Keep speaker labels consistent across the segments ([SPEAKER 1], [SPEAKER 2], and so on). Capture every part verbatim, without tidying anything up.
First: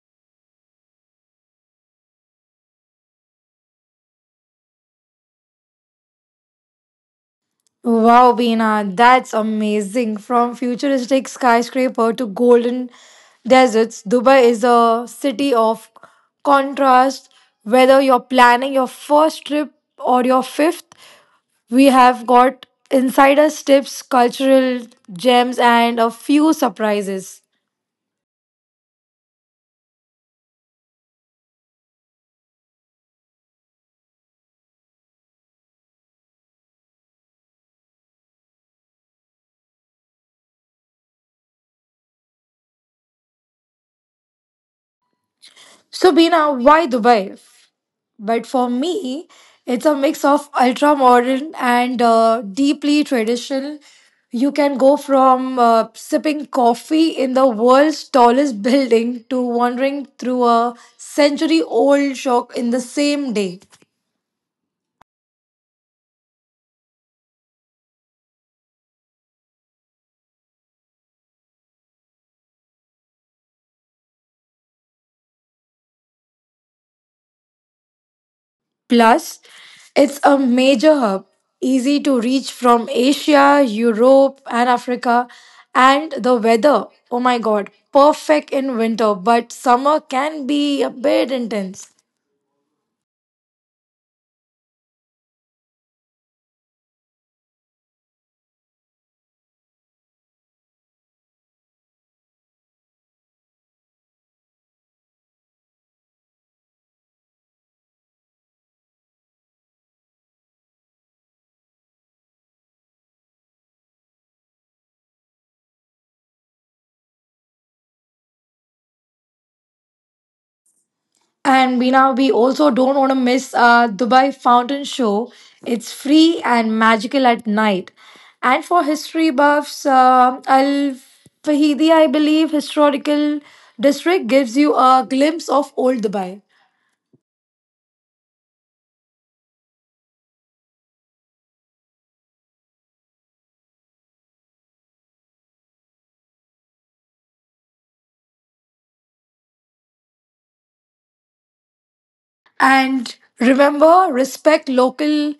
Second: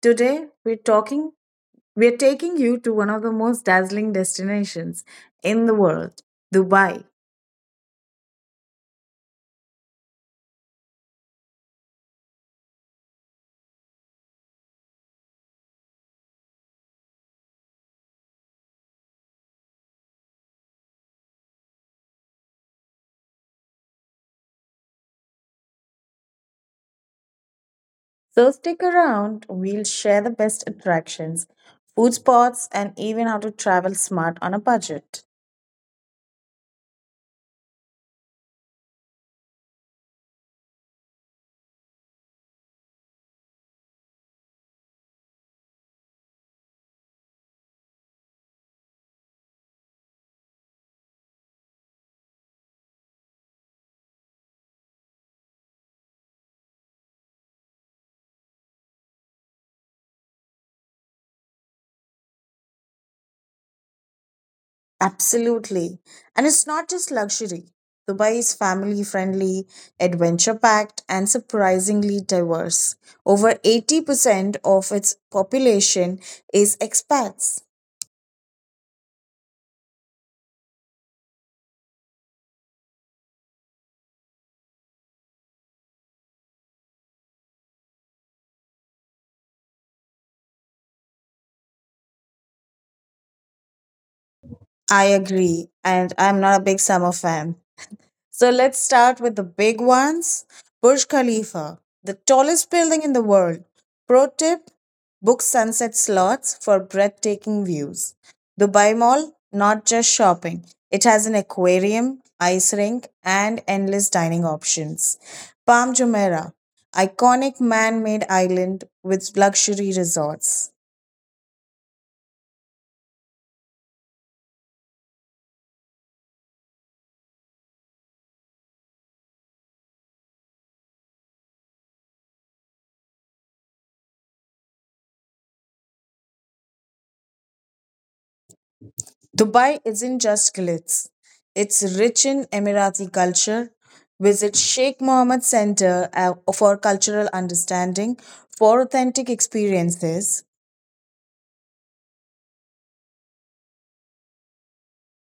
[SPEAKER 1] Today we're talking we're taking you to one of the most dazzling destinations in the world, Dubai.
[SPEAKER 2] Wow, Beena, that's amazing. From futuristic skyscraper to golden deserts, Dubai is a city of contrast. Whether you're planning your first trip or your fifth, we have got insider tips, cultural gems, and a few surprises.
[SPEAKER 1] So stick around, we'll share the best attractions, food spots and even how to travel smart on a budget.
[SPEAKER 2] So, Bina, why Dubai? But for me, it's a mix of ultra modern and uh, deeply traditional. You can go from uh, sipping coffee in the world's tallest building to wandering through a century old shop in the same day.
[SPEAKER 1] Absolutely. And it's not just luxury. Dubai is family friendly, adventure packed, and surprisingly diverse. Over eighty percent of its population is expats.
[SPEAKER 2] Plus, it's a major hub, easy to reach from Asia, Europe, and Africa. And the weather, oh my god, perfect in winter, but summer can be a bit intense.
[SPEAKER 1] I agree, and I'm not a big summer fan. So let's start with the big ones. Burj Khalifa, the tallest building in the world. Pro tip: book sunset slots for breathtaking views. Dubai Mall, not just shopping, it has an aquarium, ice rink, and endless dining options. Palm Jumeirah, iconic man made island with luxury resorts.
[SPEAKER 2] And we now we also don't want to miss uh, Dubai Fountain Show. It's free and magical at night. And for history buffs, uh, Al Fahidi, I believe, historical district gives you a glimpse of old Dubai.
[SPEAKER 1] Dubai isn't just glitz. It's rich in Emirati culture. Visit Sheikh Mohammed Center uh, for cultural understanding, for authentic experiences.
[SPEAKER 2] And remember, respect local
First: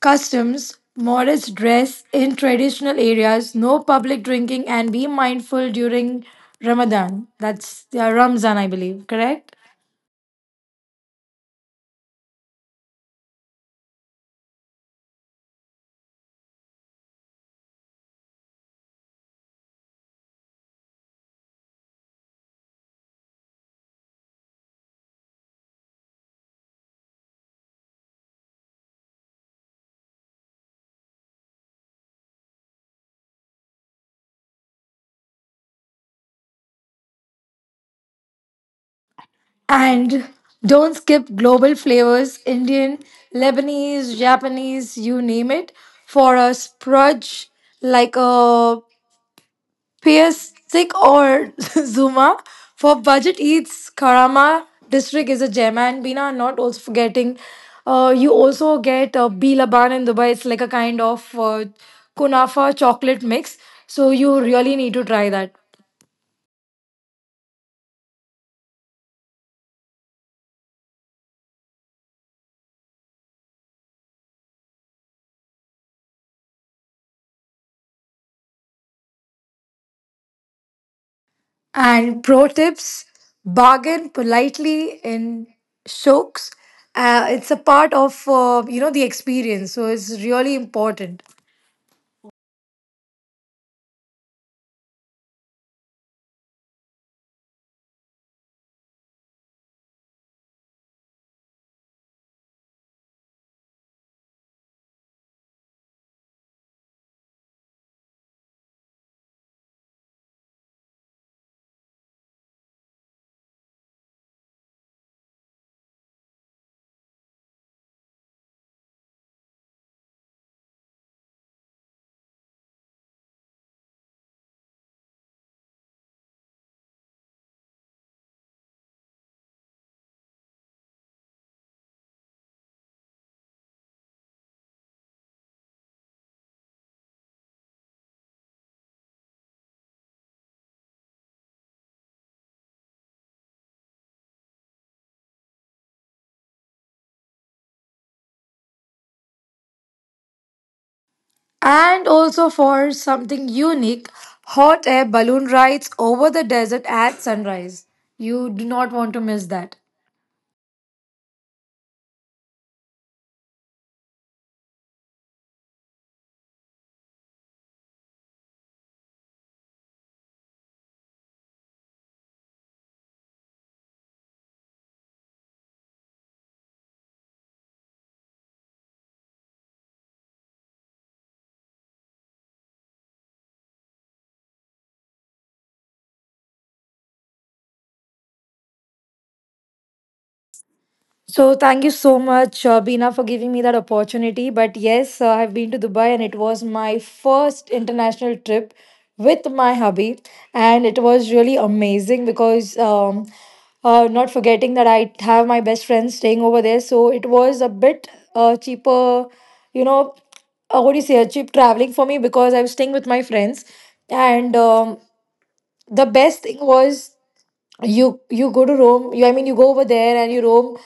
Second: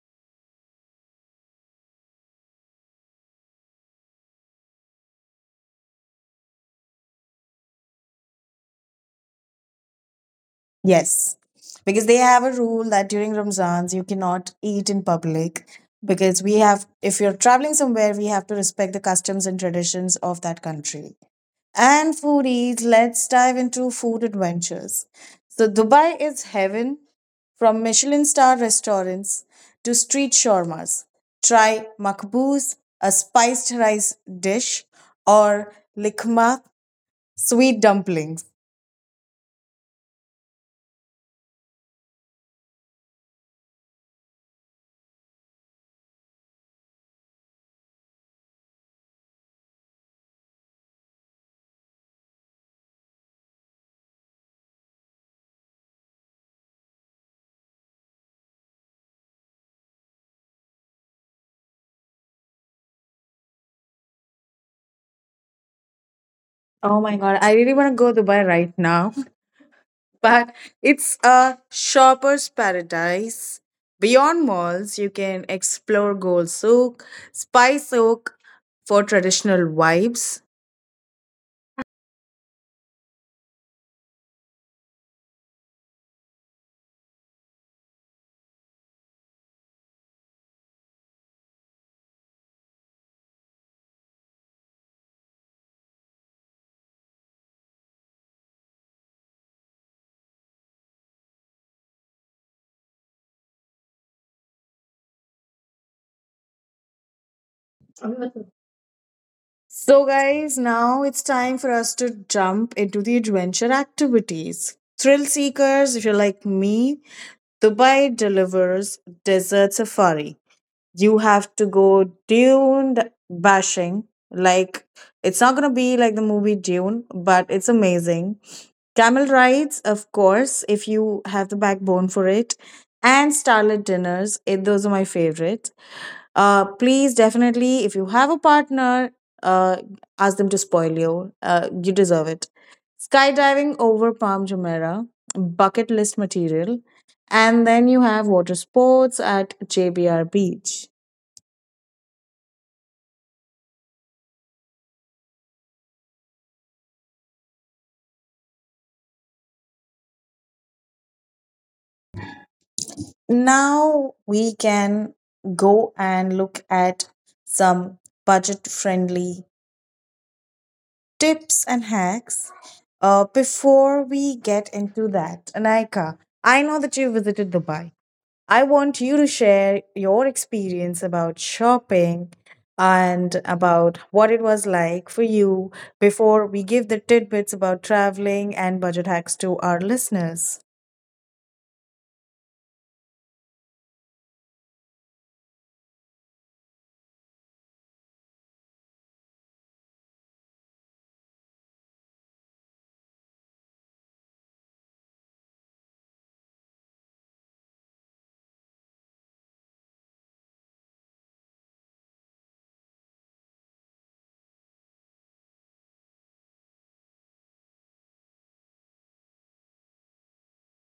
[SPEAKER 2] customs, modest dress in traditional areas, no public drinking, and be mindful during Ramadan. That's yeah, Ramzan, I believe, correct?
[SPEAKER 1] Yes, because they have a rule that during Ramzans you cannot eat in public because we have, if you're traveling somewhere, we have to respect the customs and traditions of that country. And foodies, let's dive into food adventures. So, Dubai is heaven, from Michelin star restaurants to street shawarmas. Try makbuz, a spiced rice dish, or likma, sweet dumplings.
[SPEAKER 2] And don't skip global flavors Indian, Lebanese, Japanese, you name it for a sprudge like a Piasik or Zuma. For budget eats, Karama district is a gem. And Bina, not also forgetting, uh, you also get uh, B Laban in Dubai. It's like a kind of uh, kunafa chocolate mix. So you really need to try that.
[SPEAKER 1] Oh my god, I really want to go Dubai right now. But it's a shopper's paradise. Beyond malls, you can explore Gold Souk, Spice Souk for traditional vibes.
[SPEAKER 2] And pro tips bargain politely in shokes. Uh, it's a part of uh, you know the experience, so it's really important.
[SPEAKER 1] So, guys, now it's time for us to jump into the adventure activities. Thrill seekers, if you're like me, Dubai delivers. Desert safari, you have to go dune bashing. Like, it's not going to be like the movie Dune, but it's amazing. Camel rides, of course, if you have the backbone for it. And starlit dinners, it, those are my favorite. Uh please, definitely, if you have a partner, uh ask them to spoil you. Uh you deserve it. Skydiving over Palm Jumeirah, bucket list material. And then you have water sports at JBR beach.
[SPEAKER 2] And also for something unique, hot air balloon rides over the desert at sunrise. You do not want to miss that.
[SPEAKER 1] Now we can go and look at some budget friendly tips and hacks. Uh, before we get into that, Anaika, I know that you visited Dubai. I want you to share your experience about shopping and about what it was like for you before we give the tidbits about traveling and budget hacks to our listeners.
[SPEAKER 2] So thank you so much, uh, Bina, for giving me that opportunity. But yes, uh, I've been to Dubai, and it was my first international trip with my hubby, and it was really amazing because. Um, uh, not forgetting that I have my best friend staying over there, so it was a bit uh, cheaper, you know, uh, what do you say, a cheap traveling for me because I was staying with my friends, and um, the best thing was you you go to Rome. You I mean you go over there and you roam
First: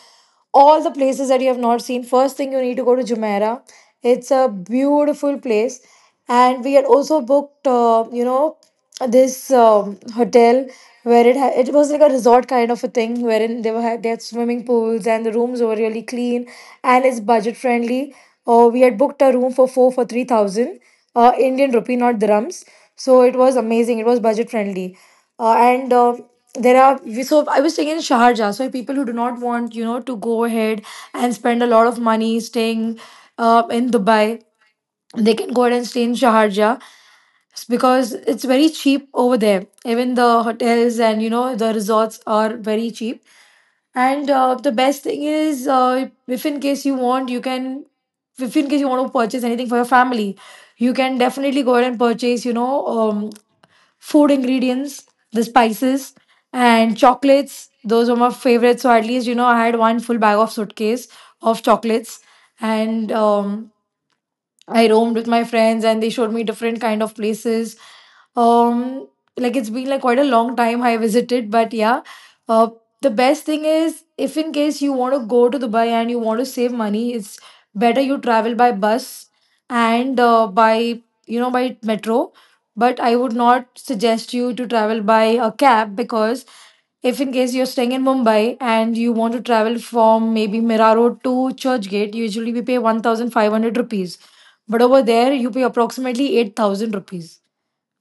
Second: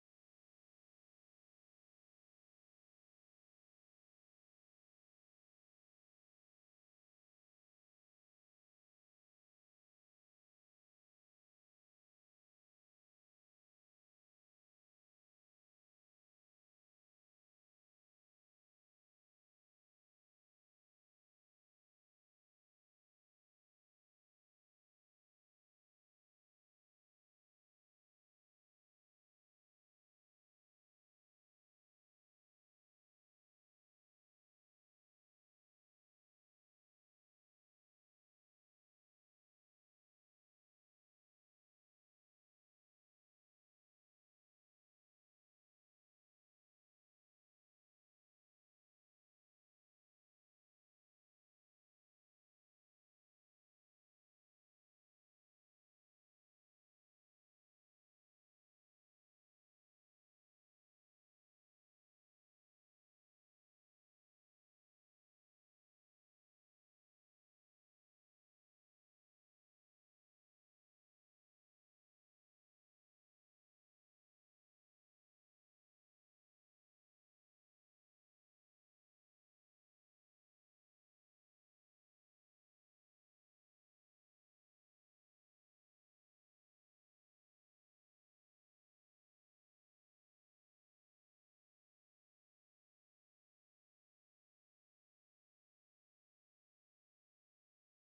[SPEAKER 2] all the places that you have not seen. First thing you need to go to Jumeirah. It's a beautiful place, and we had also booked uh, you know this um, hotel where it ha- it was like a resort kind of a thing wherein they were ha- they had swimming pools and the rooms were really clean and it's budget friendly. Uh, we had booked a room for four for three thousand uh, Indian rupee, not dirhams. So it was amazing. It was budget friendly, uh, and. Uh, there are we- so I was staying in Sharjah, so people who do not want you know to go ahead and spend a lot of money staying uh, in Dubai, they can go ahead and stay in Sharjah. It's because it's very cheap over there. Even the hotels and you know the resorts are very cheap. And uh, the best thing is, uh, if in case you want, you can, if in case you want to purchase anything for your family, you can definitely go ahead and purchase, you know, um, food ingredients, the spices, and chocolates. Those are my favorites. So at least, you know, I had one full bag of suitcase of chocolates. And um, I roamed with my friends and they showed me different kind of places. Um, like it's been like quite a long time I visited, but yeah. Uh, the best thing is if in case you want to go to Dubai and you want to save money, it's better you travel by bus and uh, by you know by metro. But I would not suggest you to travel by a cab because if in case you're staying in Mumbai and you want to travel from maybe Mira Road to Churchgate, usually we pay one thousand five hundred rupees. But over there, you pay approximately eight thousand rupees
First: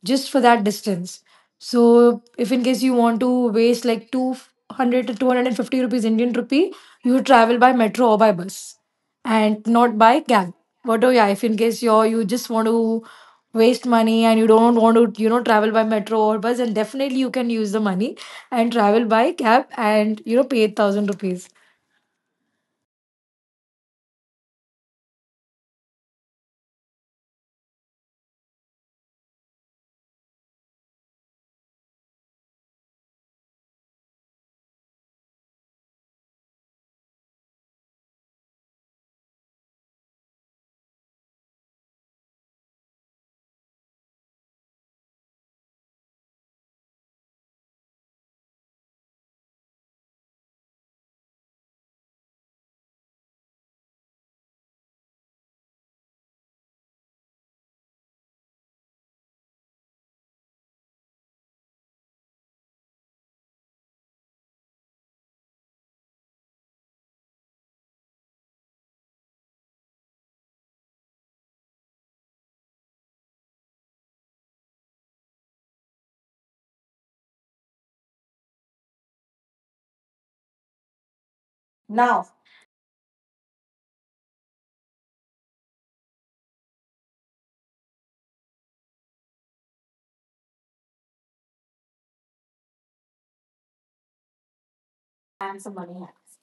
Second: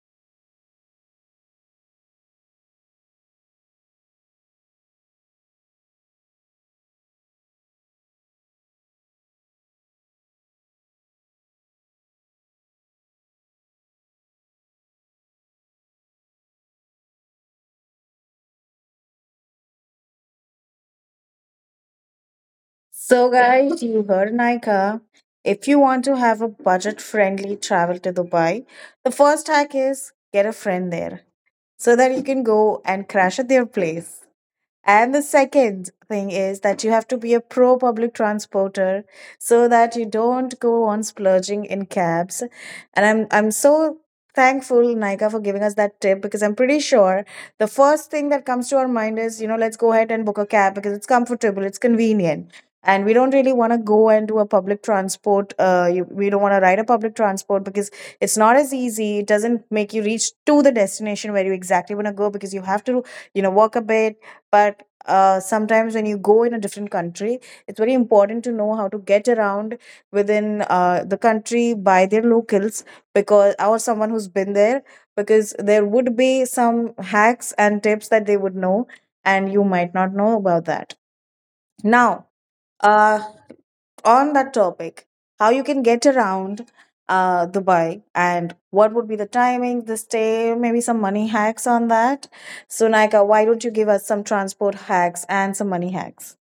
[SPEAKER 2] just for that distance. So, if in case you want to waste like two hundred to two hundred fifty rupees Indian rupee, you would travel by metro or by bus and not by cab. But oh, yeah, if in case you you just want to waste money and you don't want to, you know, travel by metro or bus, then definitely you can use the money and travel by cab and, you know, pay eight thousand rupees.
[SPEAKER 1] So, guys, you heard Nika. If you want to have a budget friendly travel to Dubai, the first hack is get a friend there so that you can go and crash at their place. And the second thing is that you have to be a pro public transporter so that you don't go on splurging in cabs. And I'm I'm so thankful, Nika, for giving us that tip, because I'm pretty sure the first thing that comes to our mind is, you know, let's go ahead and book a cab because it's comfortable, it's convenient. And we don't really want to go and do a public transport. Uh, you, we don't want to ride a public transport because it's not as easy. It doesn't make you reach to the destination where you exactly want to go because you have to, you know, walk a bit. But uh, sometimes when you go in a different country it's very important to know how to get around within uh, the country by their locals, because, or someone who's been there, because there would be some hacks and tips that they would know and you might not know about that. Now, uh, on that topic, how you can get around uh, Dubai and what would be the timing, the stay, maybe some money hacks on that. So, Nika, why don't you give us some transport hacks and some money hacks?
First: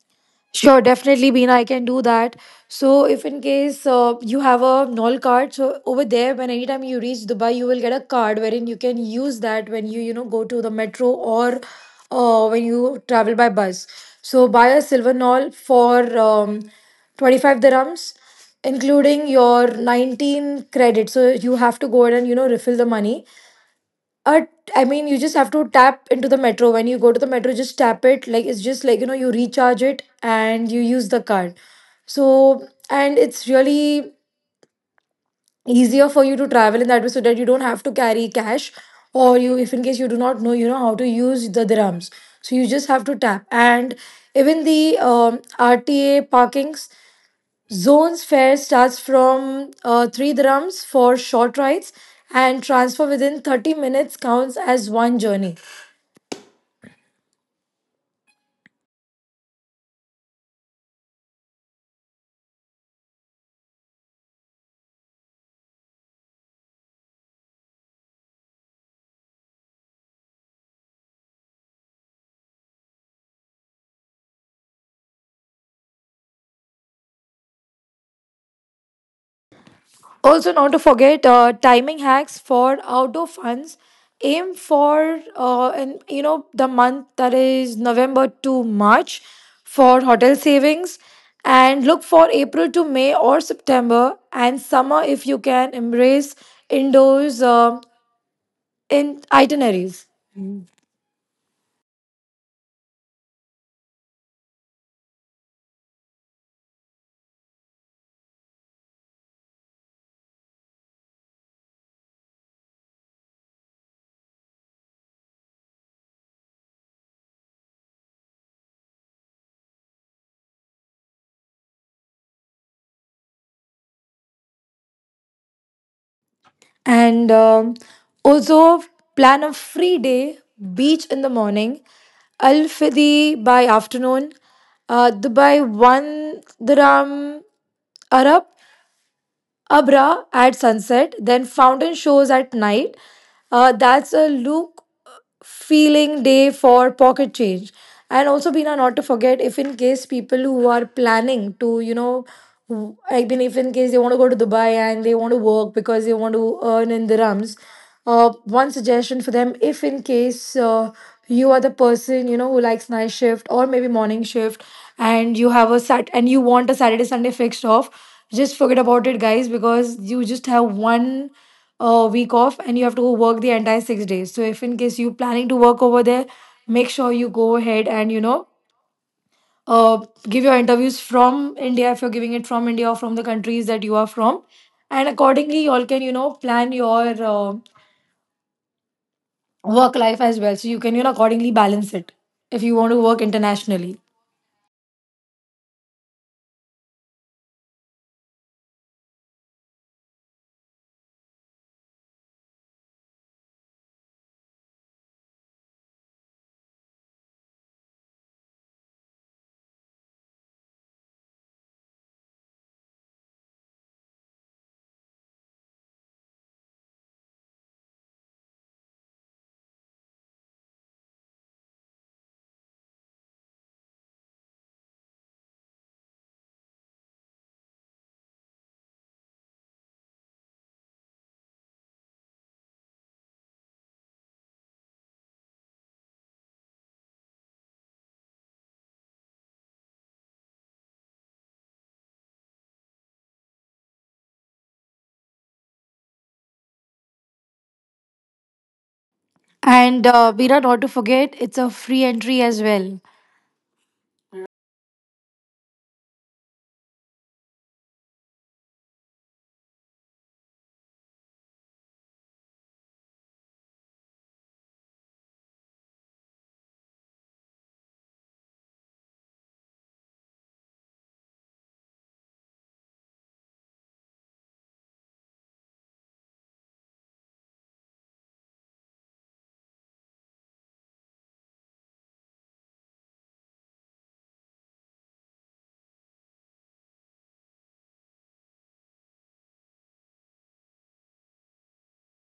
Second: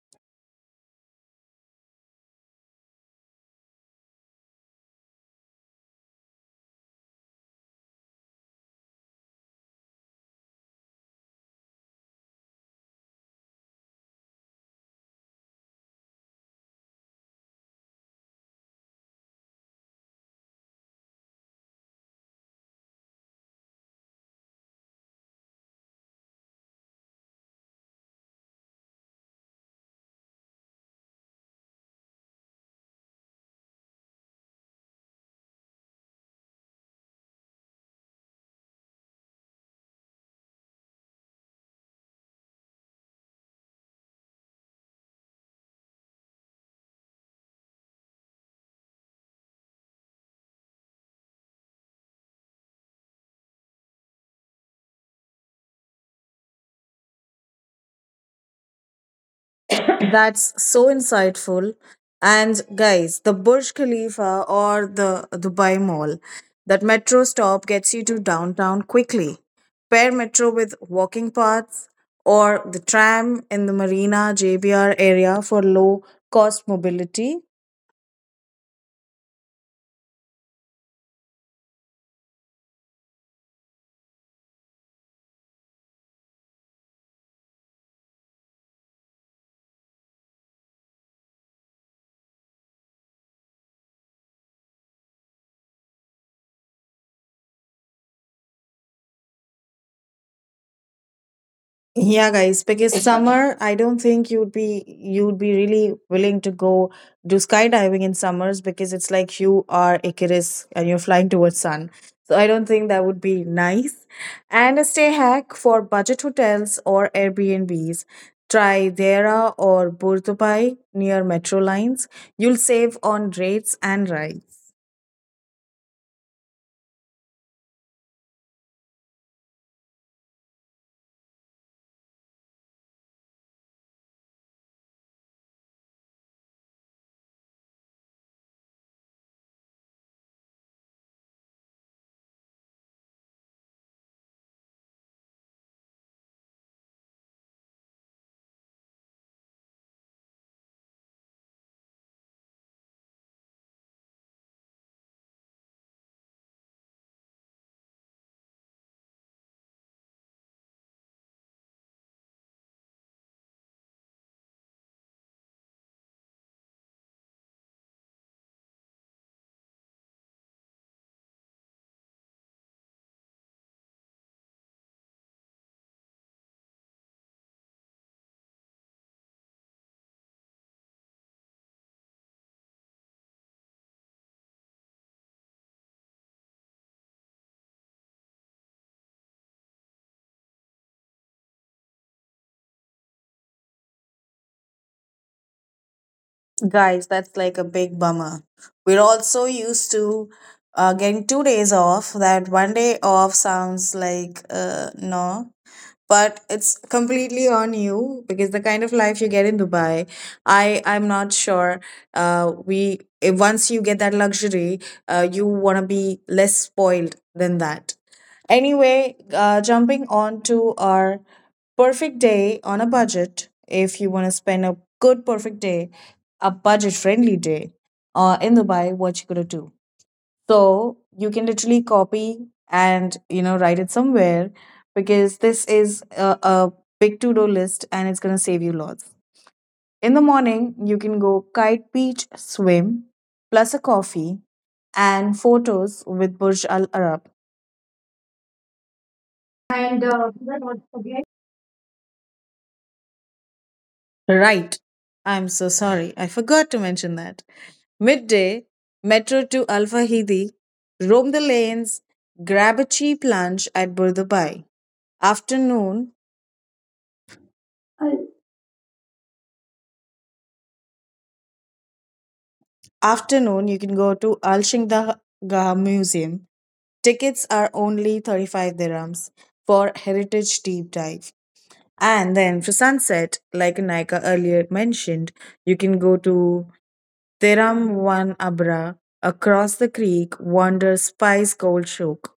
[SPEAKER 2] Sure, definitely, Beena. I can do that. So, if in case uh, you have a null card, so over there, when anytime you reach Dubai, you will get a card wherein you can use that when you, you know, go to the metro or uh, when you travel by bus. So, buy a silver null for um, twenty-five dirhams, including your nineteen credits. So, you have to go ahead and, you know, refill the money. Uh, I mean, you just have to tap into the metro. When you go to the metro, just tap it. Like, it's just like, you know, you recharge it and you use the card. So, and it's really easier for you to travel in that way so that you don't have to carry cash or you, if in case you do not know, you know how to use the dirhams. So, you just have to tap. And even the um, R T A parkings, zones fare starts from uh, three dirhams for short rides and transfer within thirty minutes counts as one journey.
[SPEAKER 1] That's so insightful. And guys, the Burj Khalifa or the Dubai Mall, that metro stop gets you to downtown quickly. Pair metro with walking paths or the tram in the Marina J B R area for low cost mobility.
[SPEAKER 2] Also, not to forget uh, timing hacks for outdoor funds. Aim for uh, and you know the month that is November to March for hotel savings, and look for April to May or September and summer if you can embrace indoors uh, in itineraries.
[SPEAKER 1] Yeah, guys, because summer, I don't think you'd be you'd be really willing to go do skydiving in summers because it's like you are Icarus and you're flying towards sun. So I don't think that would be nice. And a stay hack for budget hotels or Airbnbs. Try Dera or Burtupai near metro lines. You'll save on rates and rides.
[SPEAKER 2] and um, also plan a free day beach in the morning al fidi by afternoon uh, dubai one dirham arab Abra at sunset, then fountain shows at night. Uh, that's a look feeling day for pocket change. And also, Bina, not to forget, if in case people who are planning to, you know, w- I mean, if in case they want to go to Dubai and they want to work because they want to earn in dirhams, uh, one suggestion for them, if in case uh, you are the person, you know, who likes night shift or maybe morning shift and you have a sat and you want a Saturday, Sunday fixed off just forget about it, guys, because you just have one uh, week off and you have to go work the entire six days. So, if in case you're planning to work over there, make sure you go ahead and you know uh, give your interviews from India if you're giving it from India or from the countries that you are from, and accordingly, you all can you know plan your uh, work life as well. So you can you know accordingly balance it if you want to work internationally.
[SPEAKER 1] Guys, that's like a big bummer. We're all so used to uh, getting two days off that one day off sounds like uh, no. But it's completely on you because the kind of life you get in Dubai, I I'm not sure. Uh, we eh, once you get that luxury, uh, you wanna be less spoiled than that. Anyway, uh, jumping on to our perfect day on a budget, if you want to spend a good perfect day, a budget friendly day uh, in Dubai, what you gonna do? So you can literally copy and you know write it somewhere because this is a, a big to do list and it's gonna save you lots. In the morning, you can go kite beach swim plus a coffee and photos with Burj Al Arab. And
[SPEAKER 2] And uh,
[SPEAKER 1] uh,
[SPEAKER 2] Bira, not to forget, it's a free entry as well.
[SPEAKER 1] Right. I'm so sorry. I forgot to mention that. Midday, metro to Al Fahidi, roam the lanes, grab a cheap lunch at Burdubai. Afternoon, afternoon you can go to Al Shingdaga Museum. Tickets are only thirty-five dirhams for heritage deep dive. And then for sunset, like Naika earlier mentioned, you can go to Thiramvan Abra across the creek, wander Spice Gold Shook.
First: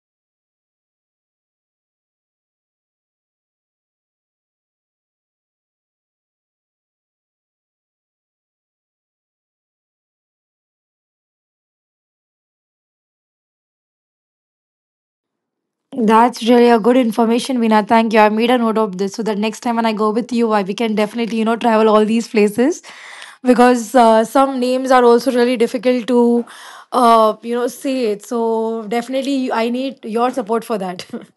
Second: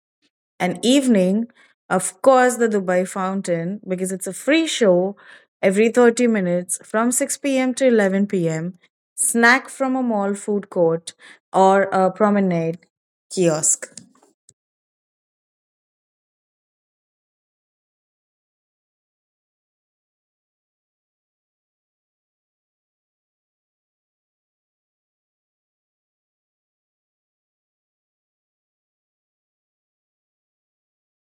[SPEAKER 1] An evening, of course, the Dubai Fountain, because it's a free show every thirty minutes from six p m to eleven p m. Snack from a mall food court or a promenade kiosk.
[SPEAKER 2] That's really a good information, Vina. Thank you. I made a note of this so that next time when I go with you, I, we can definitely, you know, travel all these places because uh, some names are also really difficult to, uh, you know, say it. So definitely I need your support for that.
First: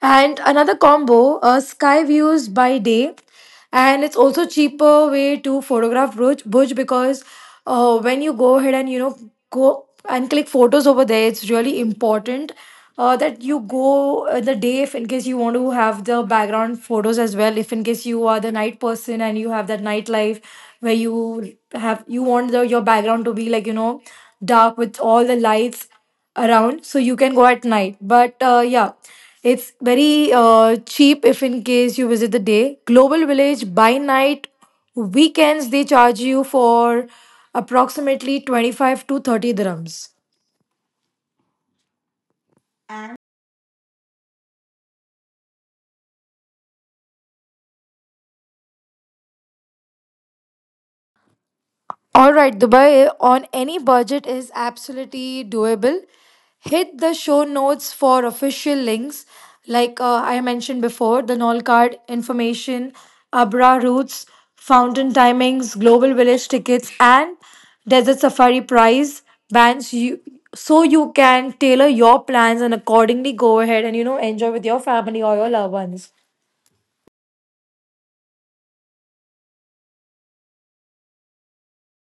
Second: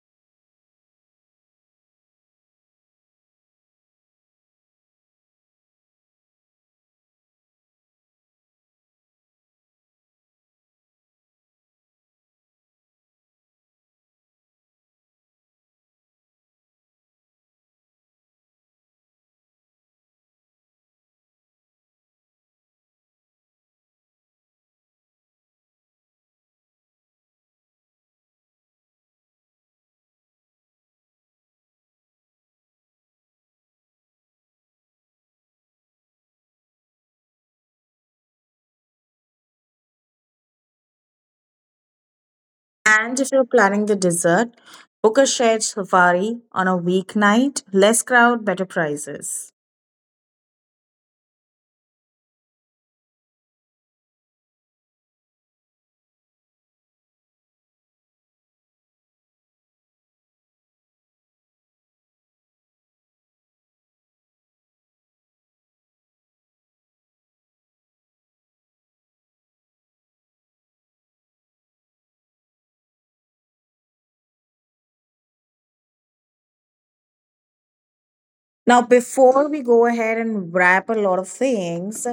[SPEAKER 2] And another combo, uh, sky views by day, and it's also cheaper way to photograph Burj, Burj because uh, when you go ahead and you know go and click photos over there, it's really important uh, that you go uh, the day if in case you want to have the background photos as well. If in case you are the night person and you have that night life where you have you want the, your background to be like you know dark with all the lights around so you can go at night but uh, yeah it's very uh, cheap if in case you visit the day global village by night weekends they charge you for approximately twenty-five to thirty dirhams.
[SPEAKER 1] And if you're planning the dessert, book a shared safari on a weeknight, less crowd, better prices.
[SPEAKER 2] All right, Dubai on any budget is absolutely doable. Hit the show notes for official links. Like uh, I mentioned before, the Nol card information, Abra routes, fountain timings, global village tickets, and desert safari price bands. You So you can tailor your plans and accordingly go ahead and you know enjoy with your family or your loved ones.
[SPEAKER 1] Now, before we go ahead and wrap a lot of things,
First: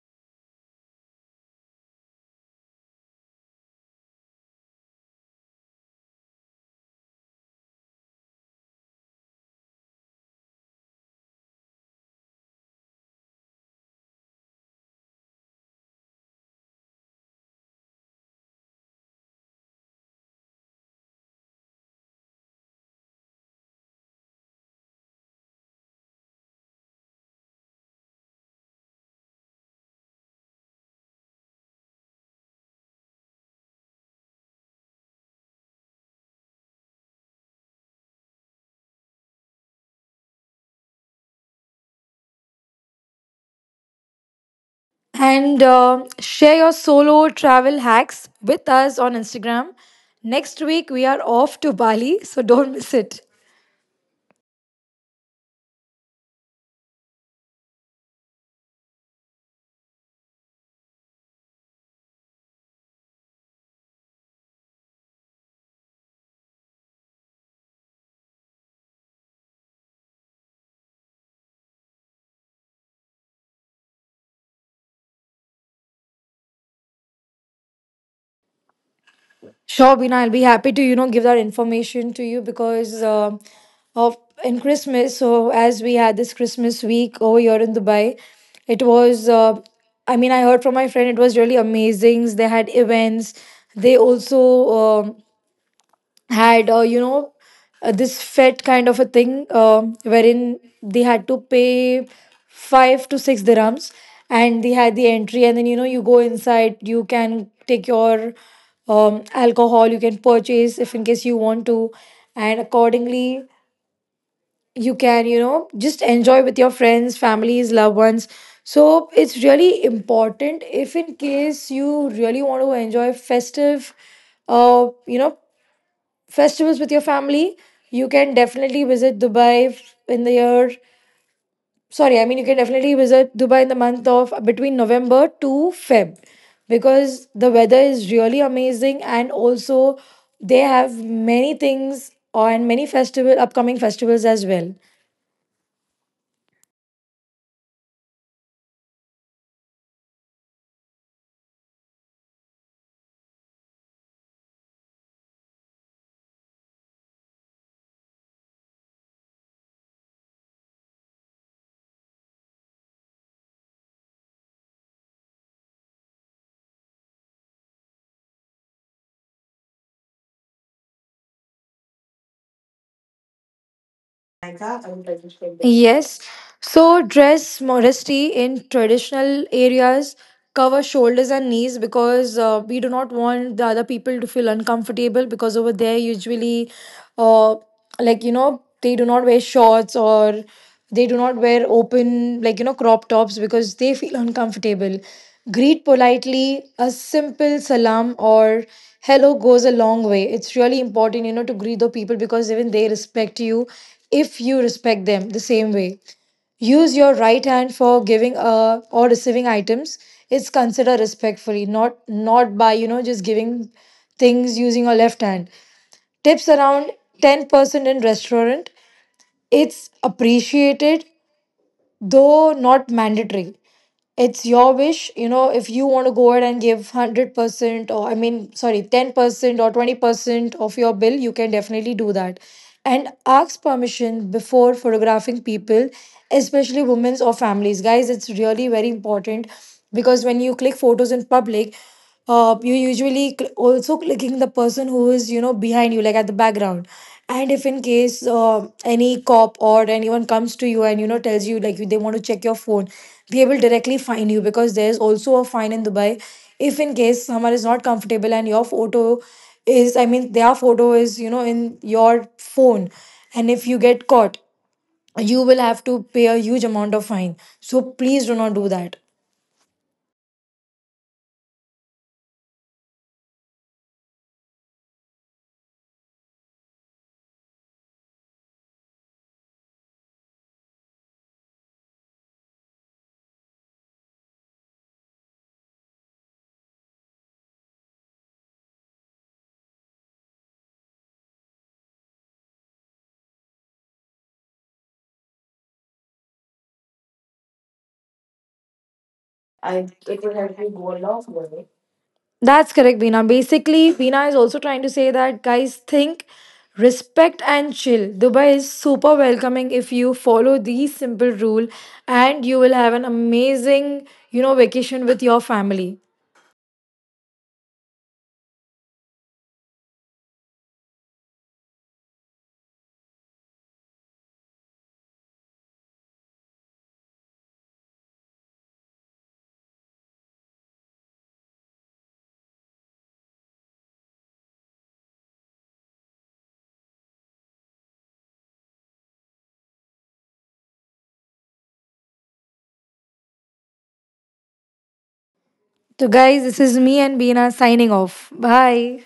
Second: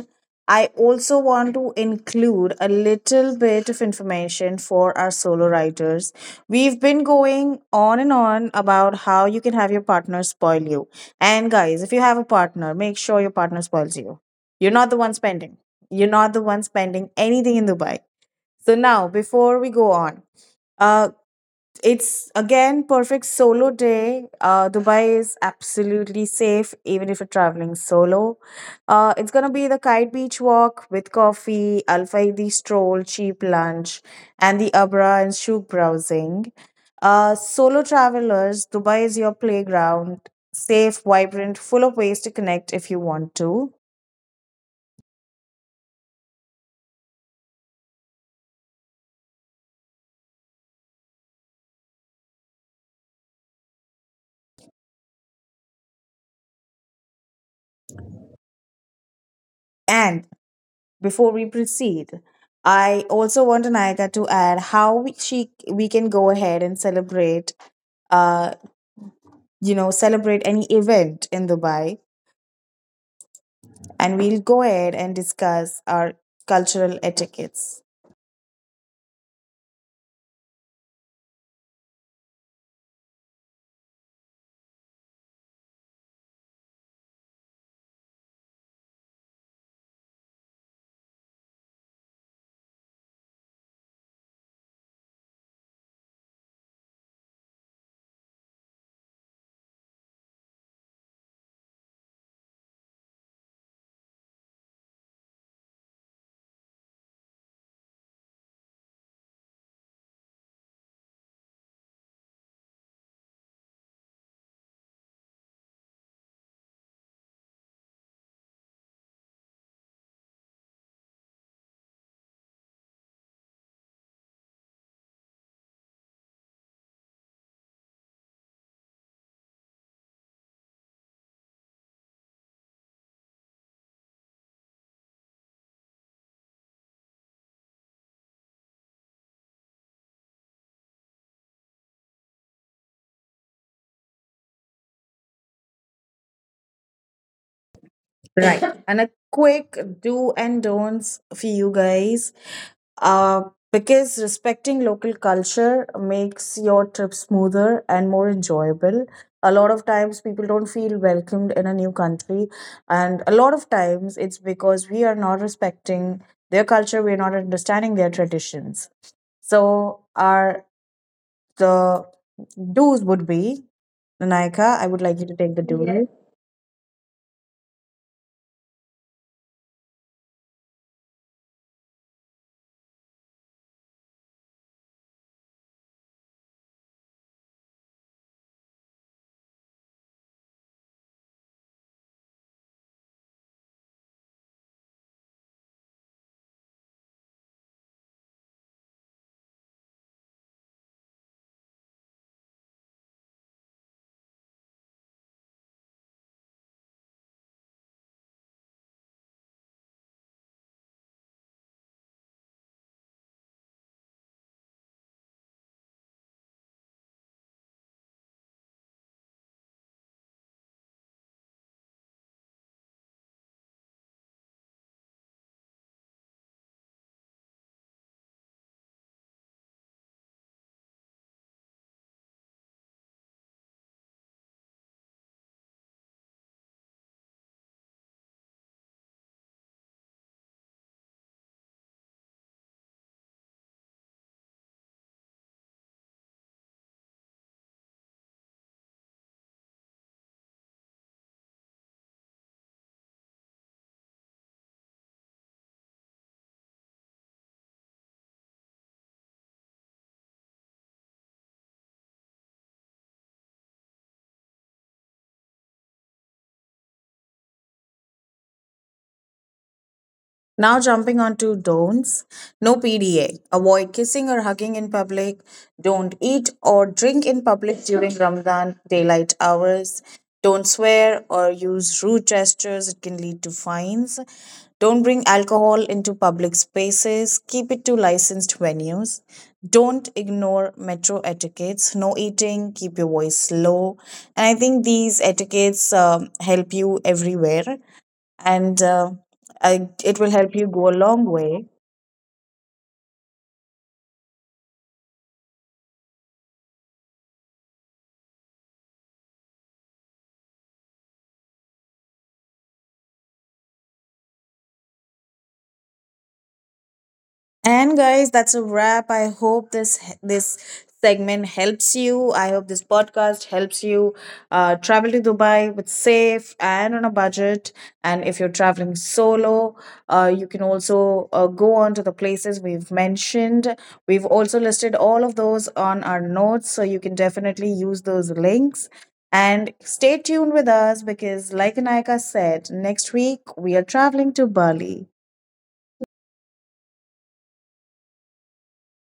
[SPEAKER 1] I also want to include a little bit of information for our solo writers. We've been going on and on about how you can have your partner spoil you. And guys, if you have a partner, make sure your partner spoils you. You're not the one spending. You're not the one spending anything in Dubai. So now, before we go on, uh, it's again perfect solo day. Uh, Dubai is absolutely safe, even if you're traveling solo. Uh, it's gonna be the kite beach walk with coffee, Al Faidi stroll, cheap lunch, and the Abra and Shuk browsing. Uh, solo travelers, Dubai is your playground, safe, vibrant, full of ways to connect if you want to.
[SPEAKER 2] and uh, share your solo travel hacks with us on Instagram. Next week we are off to Bali, so don't miss it.
[SPEAKER 1] And. Before we proceed, I also want Anayika to add how we, she we can go ahead and celebrate, uh, you know, celebrate any event in Dubai, and we'll go ahead and discuss our cultural etiquettes.
[SPEAKER 2] Sure, Bina, I'll be happy to you know give that information to you because uh, of in Christmas. So as we had this Christmas week over here in Dubai, it was. Uh, I mean, I heard from my friend it was really amazing. They had events. They also. um had uh, you know uh, this fet kind of a thing uh, wherein they had to pay five to six dirhams and they had the entry and then you know you go inside you can take your um, alcohol you can purchase if in case you want to and accordingly you can you know just enjoy with your friends families loved ones so it's really important if in case you really want to enjoy festive uh, you know festivals with your family, you can definitely visit Dubai f- in the year. Sorry, I mean, you can definitely visit Dubai in the month of between November to Feb because the weather is really amazing and also they have many things and many festival upcoming festivals as well.
[SPEAKER 1] Right, and a quick do and don'ts for you guys. Uh, because respecting local culture makes your trip smoother and more enjoyable. A lot of times people don't feel welcomed in a new country, and a lot of times it's because we are not respecting their culture, we're not understanding their traditions. So, our the do's would be, Naika, I would like you to take the do's.
[SPEAKER 2] Yes. So dress modesty in traditional areas, cover shoulders and knees because uh, we do not want the other people to feel uncomfortable because over there usually uh, like you know they do not wear shorts or they do not wear open like you know crop tops because they feel uncomfortable greet politely a simple salam or hello goes a long way it's really important you know to greet the people because even they respect you if you respect them the same way use your right hand for giving uh, or receiving items it's considered respectfully not not by you know just giving things using your left hand tips around ten percent in restaurant it's appreciated though not mandatory it's your wish you know if you want to go ahead and give one hundred percent or I mean sorry ten percent or twenty percent of your bill you can definitely do that and ask permission before photographing people especially women's or families guys it's really very important because when you click photos in public uh, you usually cl- also clicking the person who is you know behind you like at the background and if in case uh, any cop or anyone comes to you and you know tells you like they want to check your phone they will directly fine you because there's also a fine in dubai if in case someone is not comfortable and your photo is I mean their photo is you know in your phone and if you get caught you will have to pay a huge amount of fine so please do not do that.
[SPEAKER 1] Now, jumping onto don'ts: no P D A. Avoid kissing or hugging in public. Don't eat or drink in public during Ramadan daylight hours. Don't swear or use rude gestures, it can lead to fines. Don't bring alcohol into public spaces. Keep it to licensed venues. Don't ignore metro etiquettes. No eating. Keep your voice low. And I think these etiquettes um, help you everywhere and uh, I, it will help you go a long way.
[SPEAKER 2] That's correct, Veena. Basically, Veena is also trying to say that guys think, respect, and chill. Dubai is super welcoming if you follow these simple rule, and you will have an amazing, you know, vacation with your family.
[SPEAKER 1] And guys, that's a wrap. I hope this this segment helps you. I hope this podcast helps you uh, travel to Dubai with safe and on a budget. And if you're traveling solo, uh, you can also uh, go on to the places we've mentioned. We've also listed all of those on our notes, so you can definitely use those links. And stay tuned with us because, like Anaika said, next week we are traveling to Bali.
[SPEAKER 2] So, guys, this is me and Veena signing off. Bye.